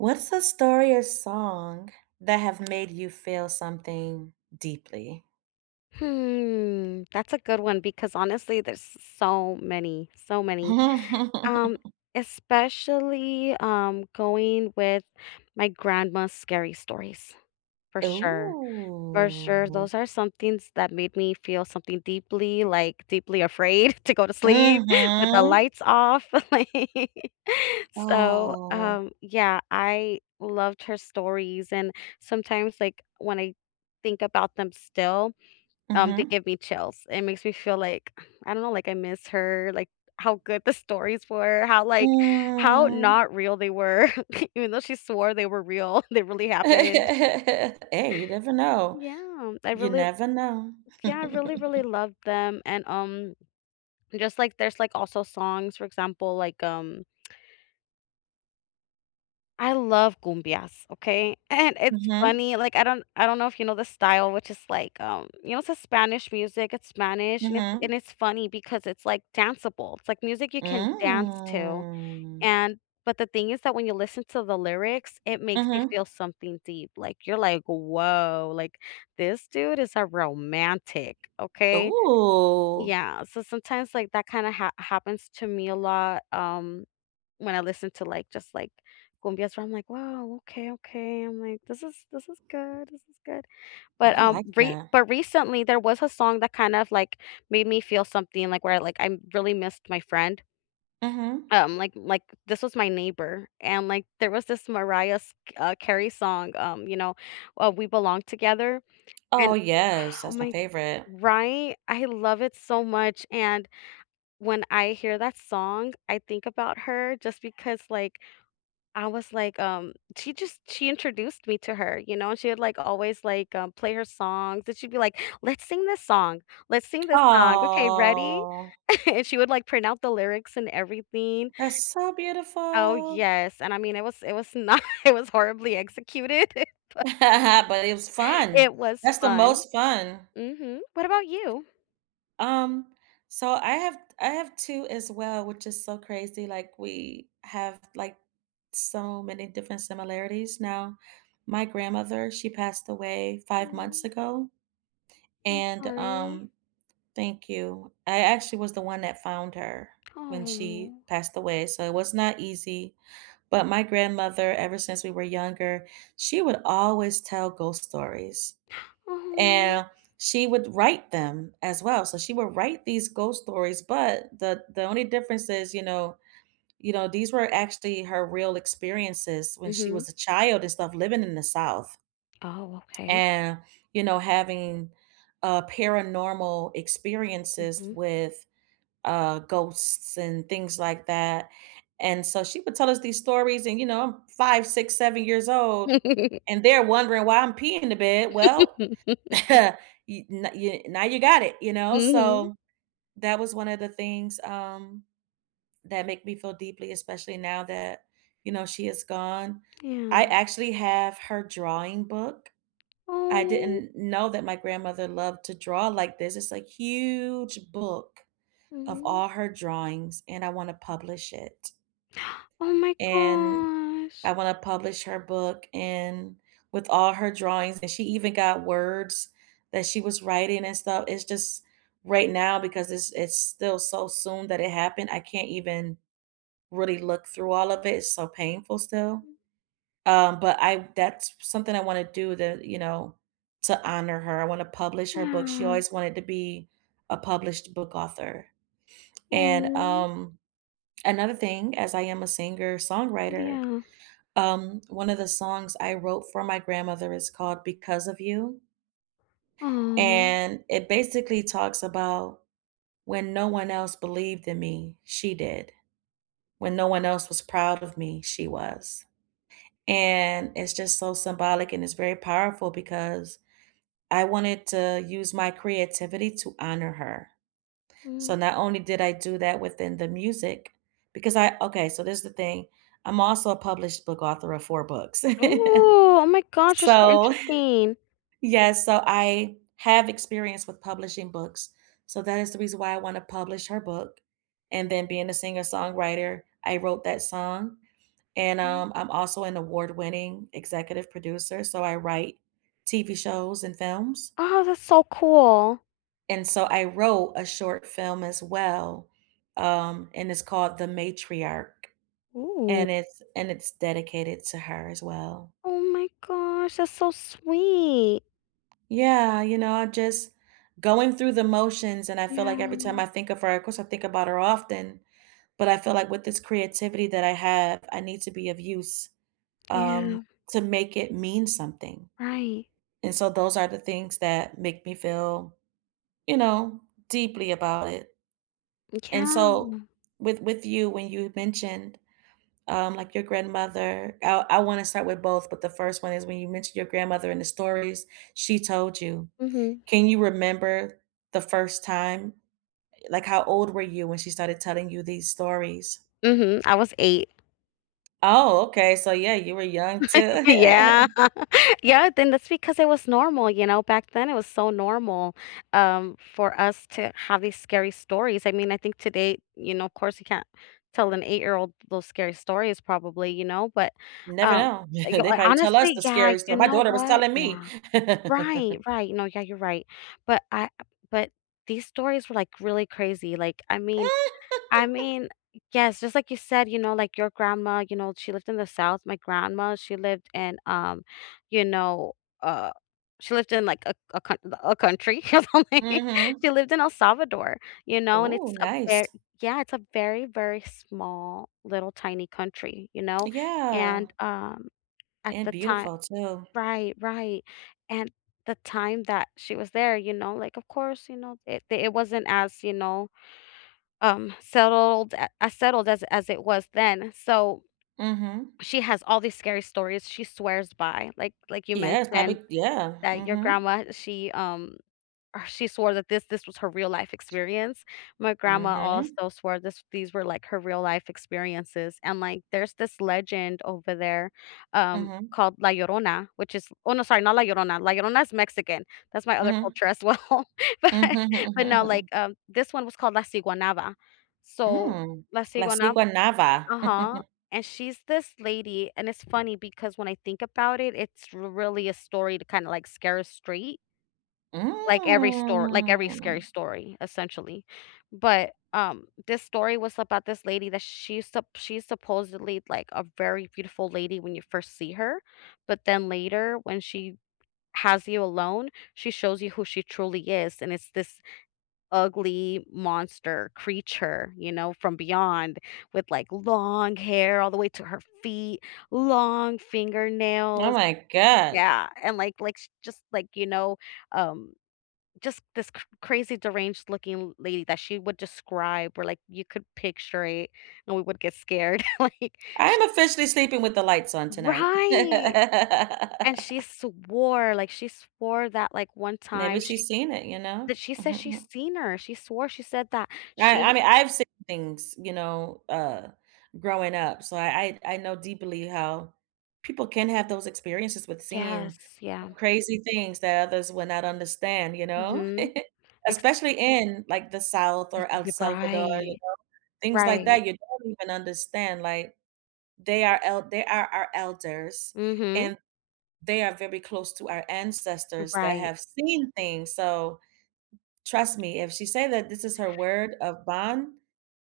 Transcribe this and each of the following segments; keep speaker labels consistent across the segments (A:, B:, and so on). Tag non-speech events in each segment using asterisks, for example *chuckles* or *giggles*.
A: What's the story or song that have made you feel something deeply?
B: Hmm. That's a good one because, honestly, there's s so many, so many, um,
A: *laughs*
B: especially, um, going with my grandma's scary stories, for sure. For sure,
A: Ooh.
B: those are some things that made me feel something deeply, like, deeply afraid to go to sleep *chuckles* with the
A: Mhm.
B: lights off. *laughs* So,
A: Oh.
B: um, yeah, I loved her stories, and sometimes, like, when I think about them still, um, they
A: Mhm.
B: give me chills. It makes me feel like I don't know like, I miss her, like, how good the stories were, how, like how
A: Mm.
B: not real they were. *chuckles* Even though she swore they were real, they really happened. *laughs*
A: *laughs* Hey, you never know.
B: Yeah. I
A: You
B: really l
A: never know.
B: Yeah, I really, really
A: *chuckles*
B: love them. And, um, just, like there's, like, also songs, for example, like, um *smacks lips* I love cumbias, okay? And it's
A: Mhm.
B: funny, like, I don't I don't know if you know the style, which is like, um you know, it's a Spanish music. It's Spanish, and it's and
A: Mhm.
B: it's funny because it's, like, danceable. It's like music you can dance to,
A: Mm.
B: and but the thing is that when you listen to the lyrics, it makes you
A: Mhm.
B: feel something deep. Like, you're like, "Woah. Like, this dude is a romantic, okay?"
A: Ooh.
B: Yeah. So, sometimes, like, that kinda hap happens to me a lot, um, when I listen to, like, just, like, cumbias where I'm like, "Whoa. Okay, okay." I'm like, "This is this is good. This is good." But,
A: I
B: um,
A: like
B: re
A: that.
B: but recently, there was a song that kind of, like, made me feel something, like, where, like, I really missed my friend
A: Mhm.
B: um, like like, this was my neighbor, and, like, there was this Mariah s uh, Carey song, um, you know, uh, "We Belong Together" and
A: Oh, yes.
B: *exhales* oh,
A: That's my
B: my
A: favorite.
B: Right? I love it so much, and when I hear that song, I think about her just because, like I was like, um she just she introduced me to her, you know? And she had, like, always, like, um, play her songs, and she'd be like, "Let's sing this song. Let's sing this song. Okay, ready?"
A: Aw.
B: *chuckles* And she would, like, print out the lyrics and everything.
A: That's so
B: Oh,
A: beautiful.
B: yes. And, I mean, it was it was not it was horribly executed, but
A: *laughs* But it was fun.
B: it was
A: That's the
B: fun.
A: most fun.
B: Mhm. What about you?
A: Um, so I have I have 2 as well, which is so crazy. Like, we have, like, so many different similarities now. My grandmother, she passed away 5 months
B: Oh.
A: ago,
B: I'm
A: and,
B: sorry.
A: um Thank you. I actually was the one that found her when she
B: Oh.
A: passed away, so it was not easy. But my grandmother, ever since we were younger, she would always tell ghost stories,
B: *gasps* Oh, n
A: and she would write them as well. So, she would write these ghost stories, but the the only difference is, you know you know, these were actually her real experiences when she
B: Mhm.
A: was a child and stuff living in the South
B: Oh, okay.
A: and, you know, having, uh, paranormal experiences
B: Mhm.
A: with, uh, ghosts and things like that. And so, she would tell us these stories, and, you know I'm 5, 6, 7 years old,
B: *laughs*
A: and they're wondering why I'm peeing in the bed. Well,
B: *laughs*
A: *chuckles* you no you now you got it, you know?
B: Mhm.
A: So, that was one of the things, um, that make me feel deeply, especially now that, you know, she is gone. I
B: Man
A: actually have her drawing book. I
B: Oh.
A: didn't know that my grandmother loved to draw like this. It's a huge book of
B: Oh.
A: all her drawings, and I wanna publish it
B: *gasps* Oh, my
A: and
B: gosh.
A: I wanna publish her book, and with all her drawings and she even got words that she was writing and stuff. It's just right now, because it's it's still so soon that it happened, I can't even really look through all of it. It's so painful still,
B: Mm.
A: um, but I that's s something I wanna do to, you know to honor her. I wanna publish her book. She
B: Wow.
A: always wanted to be a published book author. And,
B: Oh.
A: um, another thing, as I am a singer-songwriter,
B: Yeah.
A: um, one of the songs I wrote for my grandmother is called "Because of You"
B: Oh.
A: and it basically talks about when no one else believed in me, she did. When no one else was proud of me, she was. And it's just so symbolic, and it's very powerful because I wanted to use my creativity to honor her. So,
B: Mhm.
A: not only did I do that within the music because I okay, so this is the thing: I'm also a published book author of 4 books.
B: Ooh,
A: *chuckles*
B: oh, my gosh. You're so
A: So
B: interesting.
A: yes, so I have experience with publishing books, so that is the reason why I wanna publish her book. And then being a singer-songwriter, I wrote that song. And,
B: Mm.
A: um, I'm also an award-winning executive producer, so I write TV shows and films.
B: Oh, that's so cool.
A: And so I wrote a short film as well, um, and it's called The Matriarch,
B: Ooh.
A: and it's and it's dedicated to her as well.
B: Oh my gosh, that's so sweet.
A: Yeah, you know, I just going through the motions, and I feel
B: Yeah.
A: like every time I think of her of course, I think about her often. But I feel like with this creativity that I have, I need to be of use, um,
B: Yeah.
A: to make it mean something.
B: Right.
A: And, so, those are the things that make me feel, you know, deeply about it. And,
B: Yeah.
A: so, with with you, when you mentioned, um, like, your grandmother I I wanna start with both, but the 1st one is when you mentioned your grandmother and the stories she told you
B: Mhm.
A: can you remember the 1st time? Uh, like, how old were you when she started telling you these stories?
B: Mhm, I was 8.
A: Oh, okay so, yeah, you were young
B: *laughs*
A: too.
B: Yeah,
A: *chuckles*
B: yeah then that's because it was normal, you know, back then, it was so normal, um, for us to have these scary stories I mean, I think today you know, of course, you can't tell an eight-year-old those scary stories probably, you know, but,
A: Never
B: um,
A: know.
B: you
A: *chuckles* They
B: ho
A: probably tell us
B: honestly
A: the
B: yeah,
A: scary
B: you
A: story my
B: know
A: daughter was
B: what,
A: telling me
B: yeah. Right,
A: *chuckles*
B: right, no, yeah, you're right, but, I but, these stories were, like, really crazy, like, I mean I mean,
A: *laughs*
B: yes just like you said, you know, like, your grandma, you know, she lived in the South, my grandma, she lived in, um, you know, uh she lived in, like, a a coun a a country. *laughs*
A: Mhm.
B: *unintelligible* She lived in El Salvador, you know, and
A: Ooh,
B: it's a ver
A: nice.
B: Yeah, it's a very, very small little tiny country, you know,
A: Yeah.
B: and, um, at
A: And
B: the time
A: beautiful too.
B: Right, right, and, the time that she was there, you know, like, of course, you know, it the it wasn't as, you know, um, settled a as settled as as it was then, so,
A: Mhm.
B: she has all these scary stories, she swears by. Like like you
A: Yes, probably
B: mentioned
A: Yeah,
B: that your
A: mhm.
B: grandma she, um, ugh, she swore that this this was her real life experience. My grandma
A: Mhm.
B: also swore this these were, like, her real life experiences, and, like, there's this legend over there, um,
A: Mhm.
B: called La Llorona, which is oh no, sorry, not La Llorona- La Llorona's Mexican, that's my other
A: Mhm.
B: culture as well, but but not, like,
A: *chuckles*
B: um this one was called La Siguanaba. So,
A: Mm.
B: La
A: La
B: Siguanab
A: Siguanaba.
B: Uh-huh,
A: *chuckles*
B: and she's this lady and it's funny because when I think about it, it's really a story to kinda, like, scare us straight. Like, every stor like, every scary
A: Mm.
B: story, essentially. But, um, this story was about this lady that she's supp she's supposedly, like, a very beautiful lady when you first see her, but then later, when she has you alone, she shows you who she truly is, and it's this ugly monster creature, you know, from beyond, with, like, long hair all the way to her feet, long
A: Oh,
B: fingernails
A: my god.
B: Yeah, and, like like, she just, like, you know, um just this cr crazy deranged looking lady that she would describe where, like, you could picture it, and we would get scared, like,
A: I am
B: she'd
A: officially sleeping with the lights on tonight.
B: Right. And she
A: *laughs*
B: swore, like, she swore that, like, one
A: Maybe
B: time she
A: she's seen it, you know?
B: That she said she's
A: *chuckles*
B: seen her. She swore, she said that
A: I
B: she
A: I mean, I've seen things, you know, uh, growing up. So, I I I know deeply how people can have those experiences with
B: Yes,
A: seeing
B: yeah.
A: crazy things that others would not understand, you know?
B: Mhm.
A: *chuckles*
B: Ex
A: Especially in, like, the South
B: That's
A: or El
B: Y
A: Salvador, you
B: Right.
A: know? Things like
B: Right.
A: that, you don't even understand, like, they are el they are our elders,
B: Mhm.
A: and they are very close to our
B: M
A: ancestors that
B: Right.
A: have seen things, so trust me, if she say that this is her word of bond,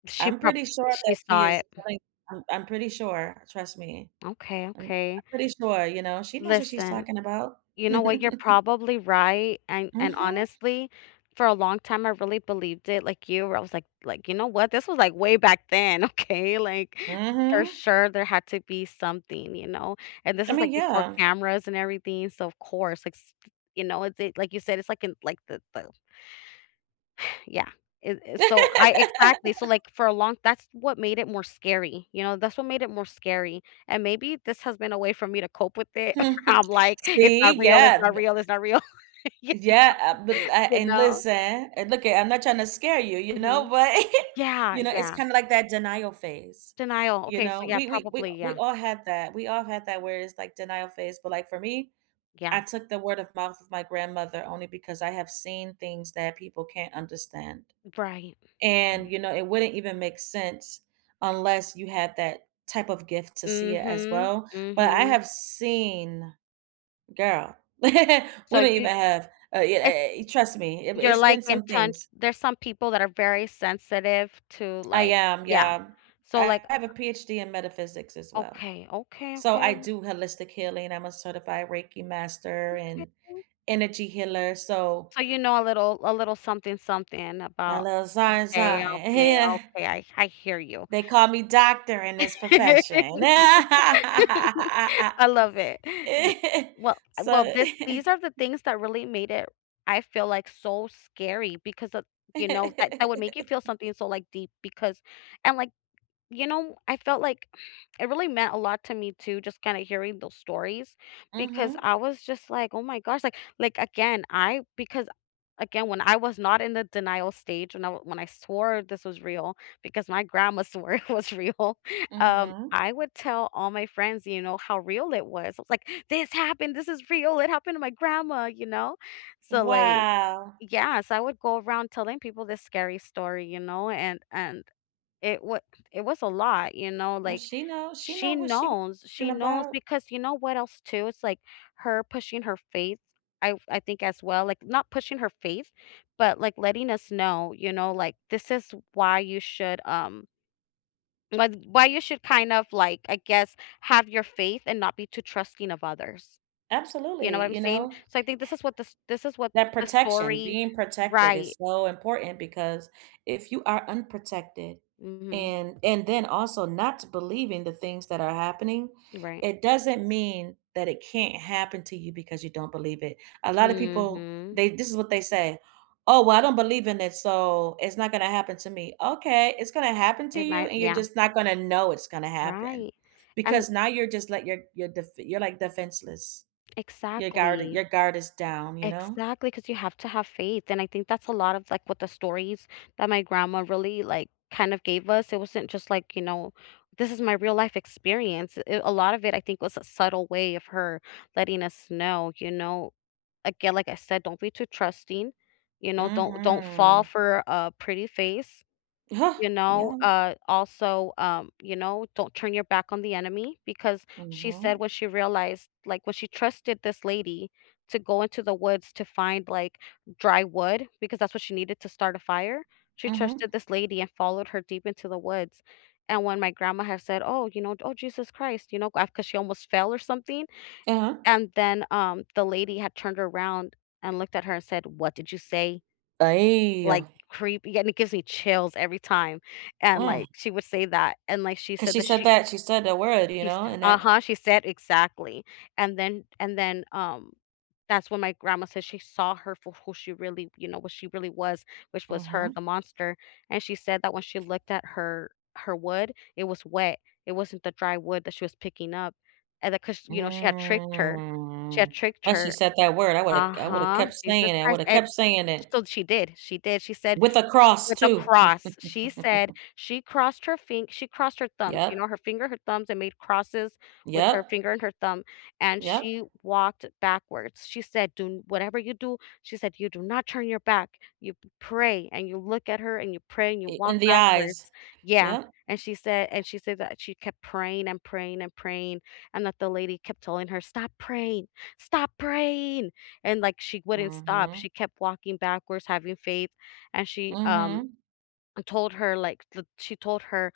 B: She
A: I'm
B: prob
A: pretty sure
B: She
A: that she
B: saw
A: is
B: it. Mm.
A: telling Um, I'm pretty sure, trust me.
B: Okay,
A: I'm
B: okay.
A: pretty sure, you know? She knows what she's
B: Listen.
A: talking about.
B: You know what, you're
A: *chuckles*
B: probably right, and and,
A: Mhm.
B: honestly, for a long time I really believed it, like you, where I was, like like, "You know what? This was, like, way back then, okay, like, for
A: Mhm.
B: sure, there had to be something, you know? And this
A: I
B: is,
A: mean,
B: like, before
A: yeah.
B: cameras and everything, so, of course, like, s f you know, it's it like you said, it's like, in like, the the *sighs* yeah. It it So, I Exactly. So,
A: *laughs*
B: like, for a long That's what made it more scary, you know? That's what made it more scary, and maybe this has been a way for me to cope with it. *laughs*
A: *chuckles*
B: I'm, like, "It's not
A: See?
B: real, it's
A: Yeah,
B: not
A: the
B: real, it's not real." *laughs* you know?
A: Yeah, uh, but la
B: You
A: and
B: know?
A: listen. Uh, look it, I'm not trying to scare you, you know,
B: Mhm.
A: but, *giggles*
B: Yeah,
A: you know, it's
B: yeah.
A: kinda like that denial phase.
B: Denial.
A: You
B: Okay, so,
A: know?
B: yeah,
A: We we we
B: probably,
A: we
B: yeah.
A: all have that. We all have that, where it's, like, denial phase. But, like, for me, I
B: Yeah.
A: took the word-of-mouth of my grandmother only because I have seen things that people can't understand,
B: Right.
A: and,
B: Right.
A: you know, it wouldn't even make sense unless you had that type of gift to see it, as
B: Mhm.
A: well. But I
B: Mhm.
A: have seen Girl *laughs* We
B: So,
A: don't
B: you
A: even have Uh, yeah,
B: It's
A: eh eh, e trust me. It wa
B: You're,
A: It's
B: like,
A: been some
B: intense
A: things.
B: There's some people that are very sensitive to,
A: I
B: like
A: am,
B: Yeah.
A: yeah.
B: So,
A: I
B: like I
A: have a
B: I
A: PhD in metaphysics, as well.
B: Okay, okay,
A: So, I
B: okay.
A: do holistic healing. I'm a certified Reiki master and
B: Okay.
A: energy healer, so
B: So, you know, a little a little something something
A: A
B: about
A: little something
B: Okay,
A: something. A
B: okay,
A: Yeah.
B: okay, I I hear you.
A: They call me doctor in this
B: *laughs*
A: profession. *laughs*
B: I love it. Do d well, uh, well,
A: So
B: this these
A: *chuckles*
B: are the things that really made it I feel, like, so scary because of, you know that that would make you feel
A: *laughs*
B: something so, like, deep, because And, like, you know, I felt like *exhales* it really meant a lot to me too just kinda hearing those stories, because
A: Mhm.
B: I was just, like, "Oh, my gosh," like like, again, I because, again, when I was not in the denial stage, when I when I swore this was real, because my grandma swore it was real, um,
A: Mhm.
B: I would tell all my friends, you know, how real it was, I was, like, "This happened! This is real, it happened to my grandma," you know? So, like
A: Wow.
B: Yes, I would go around telling people this scary story, you know? And and it wa it was a lot, you know,
A: Well,
B: like,
A: she know she know
B: she
A: what she
B: knows, she
A: talking
B: knows
A: about.
B: because you know what else too, it's, like, her pushing her faith, I've I think, as well, like, not pushing her faith, but, like, letting us know, you know, like, this is why you should, um la th why you should kind of, like, I guess, have your faith, and not be too trusting of others. You know what
A: Absolutely,
B: I'm
A: you
B: saying?
A: know?
B: So, I think this is what this this is what
A: That
B: the
A: protection,
B: story
A: being protected
B: Right.
A: is so important, because if you are unprotected,
B: Mhm.
A: and and then also not to believe in the things that are happening,
B: Right.
A: it doesn't mean that it can't happen to you because you don't believe it. A lotta people,
B: Mhm.
A: they this is what they say. "Oh, well, I don't believe in it, so, it's not gonna happen to me." "Okay. It's gonna happen to
B: It
A: you,
B: might
A: and you're
B: Yeah.
A: just not gonna know it's gonna happen."
B: Right, and
A: Because now you're just let your your defe you're, like, defenseless. Your guarded
B: Exactly.
A: Your guard is down, you know?
B: Exactly, 'cause you have to have faith, and I think that's a lot of, like, what the stories that my grandma really, like, kind of gave us, it wasn't just, like, you know this is my real life experience, it a lot of it, I think, was a subtle way of her letting us know, you know again, like I said, don't be too trusting, you know, don't don't fall
A: Mhm.
B: for a pretty face.
A: Uh-huh.
B: You know?
A: Yeah.
B: Uh, also, um, you know, don't turn your back on the enemy, because she said
A: Mhm.
B: when she realized, like, when she trusted this lady to go into the woods to find, like, dry wood- because that's what she needed to start a fire- she trusted
A: Mhm.
B: this lady, and followed her deep into the woods, and when my grandma had said, "Oh, you know, d oh, Jesus Christ," you know, ga 'cause she almost fell or something,
A: Uh-huh.
B: and then, um, the lady had turned around, and looked at her and said, "What did you say?" like,
A: Aye.
B: creepy, and it gives me chills every time, and,
A: Mm.
B: like, she would say that, and, like, she
A: 'Cause
B: said
A: she
B: that
A: said
B: she
A: that she said the word, you
B: she
A: know,
B: st
A: and that
B: Uh-huh, she said Exactly, and then and then, um, that's when my grandma said she saw her for who she really you know, what she really was, which was her, the
A: Mhm.
B: monster, and she said that when she looked at her her wood, it was wet, it wasn't the dry wood that she was picking up, and then 'cause, you know, she had tricked her. She had
A: Mm.
B: tricked
A: Plus you
B: her
A: said that word, I woulda k I woulda
B: Uh-huh.
A: kept
B: Jesus
A: saying it. I
B: Christ,
A: woulda
B: a
A: kept
B: s uh,
A: saying it
B: so she did, she did, she said
A: with a cross
B: with a
A: too.
B: cross. She said
A: *chuckles*
B: she crossed her fing she crossed her thumbs, you
A: Yep.
B: know, her finger, her thumbs, and made crosses with her
A: Yep.
B: finger and her thumb, and
A: Yep.
B: she walked backwards. She said, "Do n Whatever you do," she said, "You do not turn your back. You p pray, and you look at her, and you pray, and you
A: I
B: walk
A: In the eyes.
B: backwards." Yeah,
A: Yep.
B: and she said and she said that she kept praying and praying and praying, and that the lady kept telling her, "Stop praying. Stop praying!" and, like, she wouldn't stop, she
A: Mhm.
B: kept walking backwards, having faith, and she, um,
A: Mhm.
B: uh, told her, like, that she told her,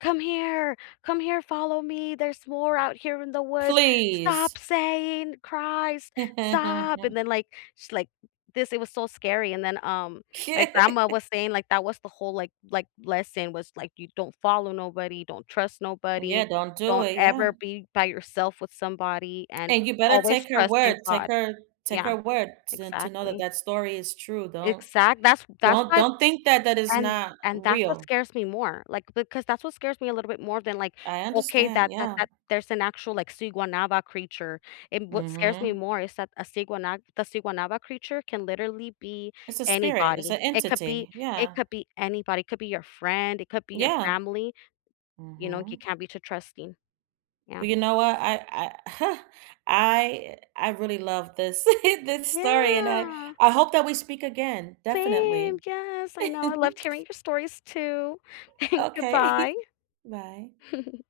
B: "Come here! Come here, follow me, there's more out here in the woods.
A: Please!
B: Stop saying Christ! Stop!" and
A: *laughs*
B: then, like, she, like this it was so scary, and then, um, my grandma
A: *laughs*
B: was saying, like, that was the whole, like like, lesson, was, like, you don't follow nobody, don't trust nobody,
A: Yeah, don't do
B: don't
A: it. Yeah.
B: ever be by yourself with somebody, and
A: And you better
B: always
A: take her
B: trust in
A: word. Take
B: God.
A: her take her
B: Yeah,
A: word to to know that
B: exactly.
A: that story is true. Don't
B: Exact That's that's
A: don't
B: why
A: don't think that that it's
B: and
A: not
B: and that's what
A: real.
B: scares me more, like, because that's what scares me a little bit more than, like,
A: I
B: okay,
A: understand,
B: that that
A: yeah.
B: that there's an actual, like, Siguanaba creature, and what scares me
A: Mhm.
B: more is that a Siguana the Siguanaba creature can literally be
A: It's a spirit. It's
B: anybody,
A: a
B: it could be
A: entity.
B: it
A: Yeah.
B: could be anybody, it could be your friend, it could be your
A: Yeah.
B: family, you know, you
A: Mhm.
B: can't be too trusting. Yeah.
A: Well, you know what? I I *laughs* I I really loved this, *laughs* this story and I
B: Yeah.
A: I hope that we speak again.
B: Same,
A: Definitely.
B: yes, I know, I loved
A: *laughs*
B: hearing your stories too, *chuckles*
A: Okay.
B: Goodbye.
A: *giggles* Bye.
B: *giggles*